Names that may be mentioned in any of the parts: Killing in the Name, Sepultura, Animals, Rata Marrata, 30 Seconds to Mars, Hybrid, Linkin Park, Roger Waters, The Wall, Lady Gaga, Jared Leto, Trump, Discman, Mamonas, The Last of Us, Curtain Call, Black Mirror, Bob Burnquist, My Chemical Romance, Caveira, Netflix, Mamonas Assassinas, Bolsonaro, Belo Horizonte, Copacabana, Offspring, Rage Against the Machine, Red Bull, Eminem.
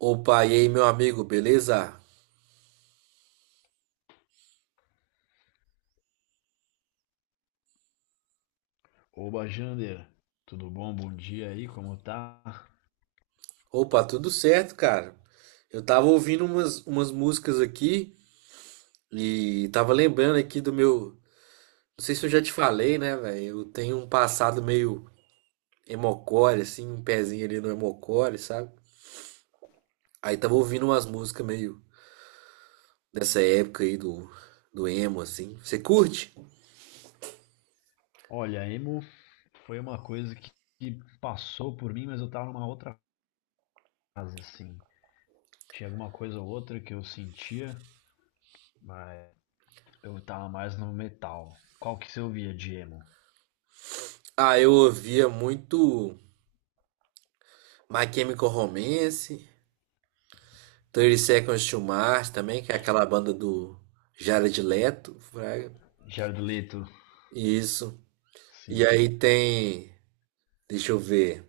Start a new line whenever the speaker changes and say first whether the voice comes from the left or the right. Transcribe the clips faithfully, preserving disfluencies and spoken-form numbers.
right: Opa, e aí, meu amigo, beleza?
left: Oba, Jander, tudo bom? Bom dia aí, como tá?
right: Opa, tudo certo, cara. Eu tava ouvindo umas, umas músicas aqui e tava lembrando aqui do meu. Não sei se eu já te falei, né, velho? Eu tenho um passado meio emocore, assim, um pezinho ali no emocore, sabe? Aí tava ouvindo umas músicas meio dessa época aí do, do emo, assim. Você curte?
left: Olha, emo foi uma coisa que, que passou por mim, mas eu tava numa outra fase, assim. Tinha alguma coisa ou outra que eu sentia, mas eu tava mais no metal. Qual que você ouvia de emo?
right: Ah, eu ouvia muito My Chemical Romance, trinta Seconds to Mars também, que é aquela banda do Jared Leto.
left: Jared Leto,
right: Isso. E
left: sim.
right: aí tem, deixa eu ver.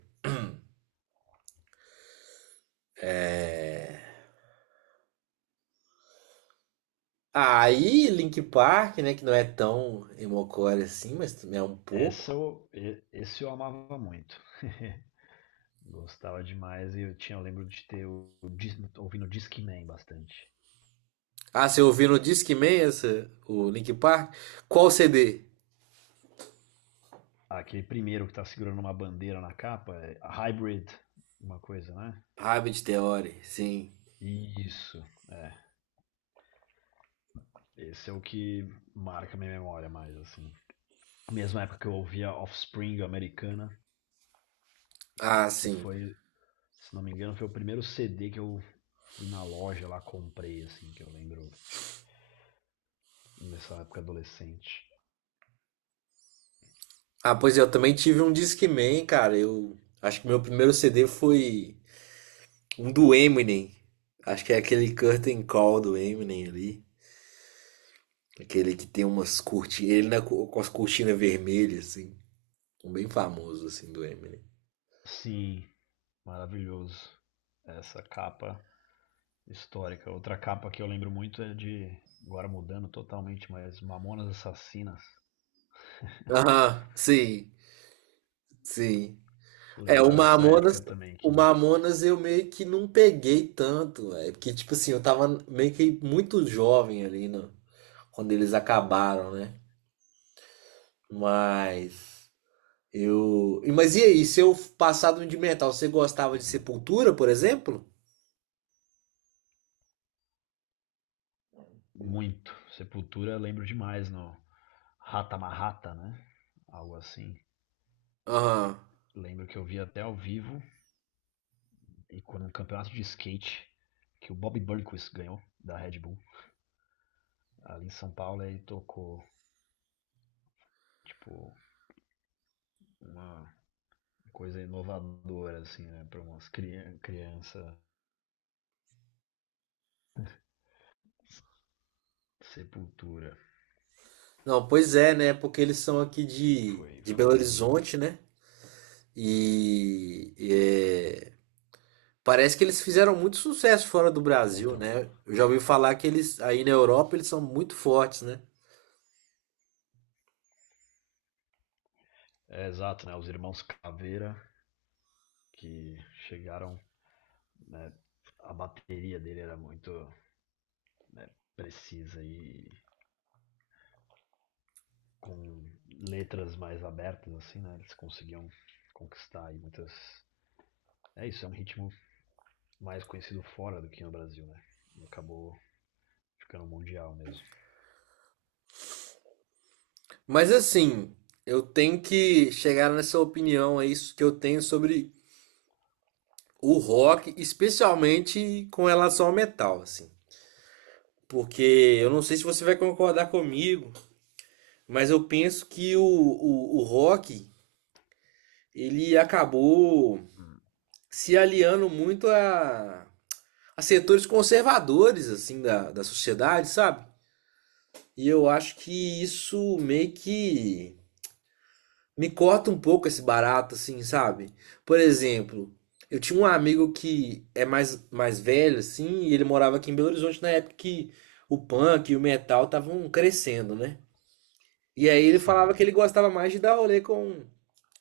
right: Aí Link Park, né, que não é tão emocore assim, mas também é um
left: Essa
right: pouco.
left: eu, e- esse eu amava muito. Gostava demais e eu tinha, eu lembro de ter o, dis- ouvindo Discman bastante.
right: Ah, você ouviu no Discman essa, o Link Park? Qual C D?
left: Aquele primeiro que tá segurando uma bandeira na capa, é a Hybrid, uma coisa, né?
right: Rabbit Theory, sim.
left: Isso, é. Esse é o que marca minha memória mais, assim. Mesma época que eu ouvia Offspring americana,
right: Ah,
left: que
right: sim.
left: foi, se não me engano, foi o primeiro C D que eu fui na loja lá, comprei, assim, que eu lembro nessa época adolescente.
right: Ah, pois é, eu também tive um Discman, cara. Eu acho que meu primeiro C D foi um do Eminem. Acho que é aquele Curtain Call do Eminem ali. Aquele que tem umas cortinas, ele na, com as cortinas vermelhas, assim. Um bem famoso, assim, do Eminem.
left: Sim, maravilhoso. Essa capa histórica. Outra capa que eu lembro muito é de, agora mudando totalmente, mas Mamonas Assassinas.
right: Aham, sim, sim. É, o
left: Lembrava essa época
right: Mamonas,
left: também
right: o
left: que.
right: Mamonas eu meio que não peguei tanto, é porque, tipo assim, eu tava meio que muito jovem ali, né, quando eles acabaram, né? Mas eu. e- Mas e aí, seu passado de metal, você gostava de Sepultura, por exemplo?
left: Muito. Sepultura lembro demais no Rata Marrata, né? Algo assim.
right: Aham.
left: Lembro que eu vi até ao vivo e quando no campeonato de skate que o Bob Burnquist ganhou da Red Bull ali em São Paulo ele tocou, tipo, uma coisa inovadora, assim, né, para umas criança, criança sepultura.
right: Não, pois é, né? Porque eles são aqui de,
left: foi
right: de Belo
left: foi um,
right: Horizonte, né? E, parece que eles fizeram muito sucesso fora do
left: é,
right: Brasil,
left: então
right: né? Eu já ouvi falar que eles aí na Europa eles são muito fortes, né?
left: é exato, né, os irmãos Caveira que chegaram, né, a bateria dele era muito, né, precisa, e com letras mais abertas, assim, né? Eles conseguiam conquistar aí muitas. É isso, é um ritmo mais conhecido fora do que no Brasil, né? E acabou ficando mundial mesmo.
right: Mas assim, eu tenho que chegar nessa opinião aí que eu tenho sobre o rock, especialmente com relação ao metal, assim. Porque eu não sei se você vai concordar comigo, mas eu penso que o, o, o rock ele acabou
left: Hum.
right: se aliando muito a, a setores conservadores assim da, da sociedade, sabe? E eu acho que isso meio que me corta um pouco esse barato, assim, sabe? Por exemplo, eu tinha um amigo que é mais, mais velho, assim, e ele morava aqui em Belo Horizonte na época que o punk e o metal estavam crescendo, né? E aí ele falava
left: Sim.
right: que ele gostava mais de dar rolê com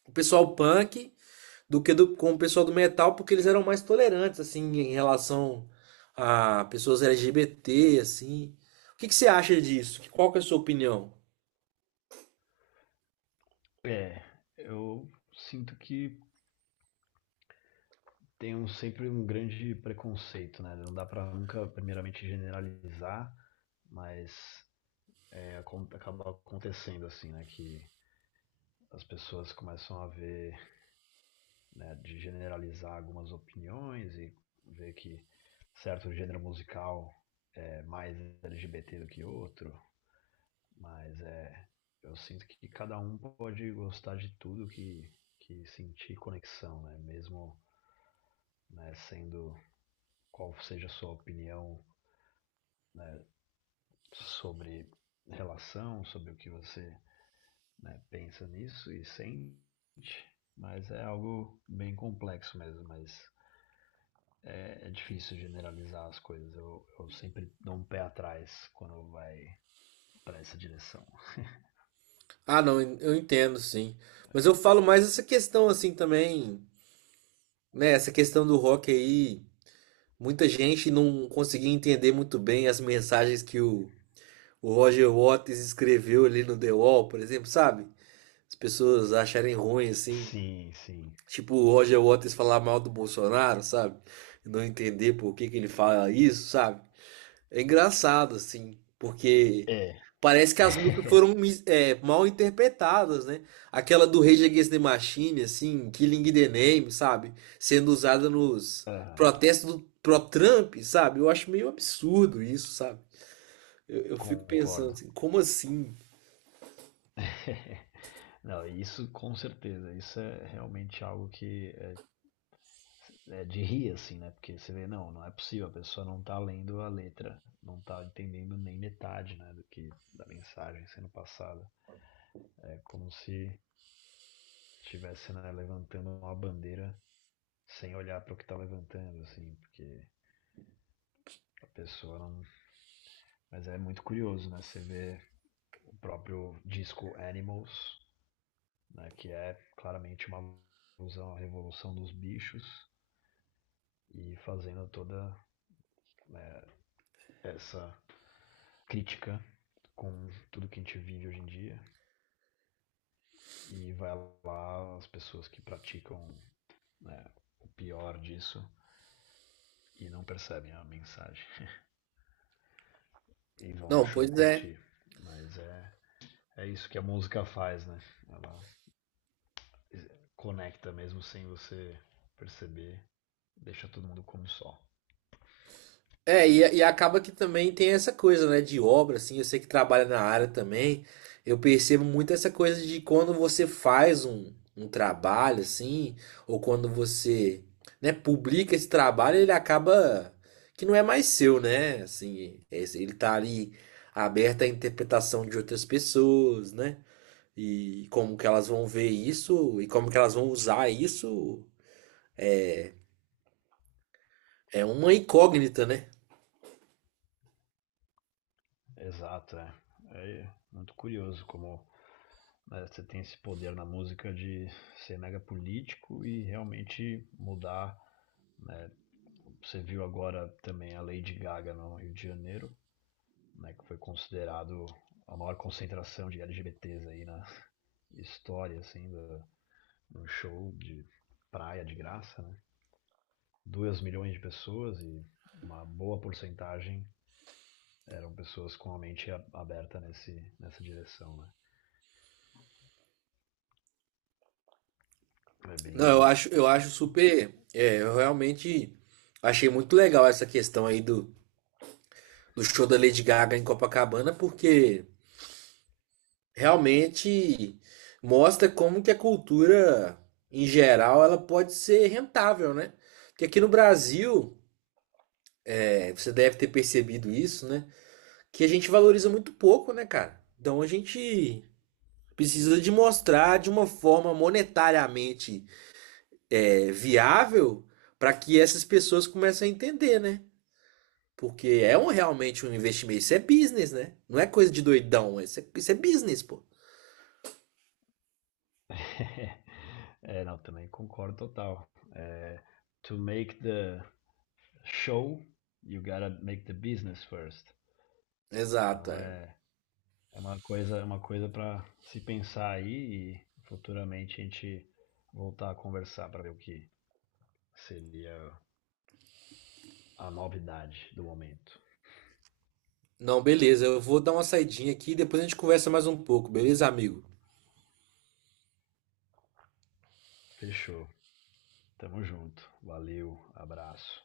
right: o pessoal punk do que do- com o pessoal do metal, porque eles eram mais tolerantes, assim, em relação a pessoas L G B T, assim. O que que você acha disso? Qual que é a sua opinião?
left: É, eu sinto que tem um- sempre um grande preconceito, né? Não dá pra nunca, primeiramente, generalizar, mas é, acaba acontecendo assim, né? Que as pessoas começam a ver, né, de generalizar algumas opiniões e ver que certo gênero musical é mais L G B T do que outro, mas é, eu sinto que cada um pode gostar de tudo que, que sentir conexão, né? Mesmo, né, sendo qual seja a sua opinião, né, sobre relação, sobre o que você, né, pensa nisso e sente, mas é algo bem complexo mesmo, mas É, é, difícil generalizar as coisas. Eu, eu sempre dou um pé atrás quando vai para essa direção.
right: Ah, não, eu entendo, sim. Mas eu falo mais essa questão assim também, né? Essa questão do rock aí, muita gente não conseguia entender muito bem as mensagens que o, o Roger Waters escreveu ali no The Wall, por exemplo, sabe? As pessoas acharem ruim assim,
left: Sim, sim.
right: tipo o Roger Waters falar mal do Bolsonaro, sabe? Não entender por que que ele fala isso, sabe? É engraçado, assim, porque
left: É.
right: parece que as músicas foram mis- é, mal interpretadas, né? Aquela do Rage Against the Machine, assim, Killing in the Name, sabe? Sendo usada nos
left: Aham,
right: protestos do pro Trump, sabe? Eu acho meio absurdo isso, sabe? Eu, eu fico pensando
left: Concordo.
right: assim, como assim?
left: Não, isso com certeza. Isso é realmente algo que é, é de rir, assim, né? Porque você vê, não, não é possível, a pessoa não tá lendo a letra, não tá entendendo nem metade, né, do que da mensagem sendo passada. É como se estivesse, né, levantando uma bandeira sem olhar para o que está levantando, assim, porque a pessoa não. Mas é muito curioso, né? Você vê o próprio disco Animals, né? Que é claramente uma alusão à revolução dos bichos e fazendo toda, né, essa crítica com tudo que a gente vive hoje em dia. E vai lá as pessoas que praticam, né, o pior disso e não percebem a mensagem e vão no
right: Não,
left: show
right: pois é.
left: curtir. Mas é, é isso que a música faz, né? Ela conecta mesmo sem você perceber, deixa todo mundo como só.
right: É, e, e acaba que também tem essa coisa, né, de obra, assim, eu sei que trabalha na área também, eu percebo muito essa coisa de quando você faz um, um trabalho, assim, ou quando você, né, publica esse trabalho, ele acaba que não é mais seu, né, assim, esse- ele tá ali aberto à interpretação de outras pessoas, né, e como que elas vão ver isso, e como que elas vão usar isso, é uma incógnita, né?
left: Exato, é. É muito curioso como, né, você tem esse poder na música de ser mega político e realmente mudar, né? Você viu agora também a Lady Gaga no Rio de Janeiro, né, que foi considerado a maior concentração de L G B T s aí na história, assim, da, um show de praia de graça, né? dois milhões de pessoas e uma boa porcentagem eram pessoas com a mente aberta nesse, nessa direção, né? É
right: Não, eu
left: bem.
right: acho, eu acho super. É, eu realmente achei muito legal essa questão aí do, do show da Lady Gaga em Copacabana, porque realmente mostra como que a cultura, em geral, ela pode ser rentável, né? Porque aqui no Brasil, é, você deve ter percebido isso, né? Que a gente valoriza muito pouco, né, cara? Então a gente precisa de mostrar de uma forma monetariamente é, viável para que essas pessoas comecem a entender, né? Porque é um, realmente um investimento. Isso é business, né? Não é coisa de doidão. é, Isso é, isso é business, pô.
left: É, não, também concordo total. É, to make the show, you gotta make the business first.
right: Exato,
left: Então
right: é.
left: é, é uma coisa, é uma coisa para se pensar aí e futuramente a gente voltar a conversar para ver o que seria a novidade do momento.
right: Não, beleza. Eu vou dar uma saidinha aqui e depois a gente conversa mais um pouco, beleza, amigo?
left: Fechou. Tamo junto, valeu, abraço.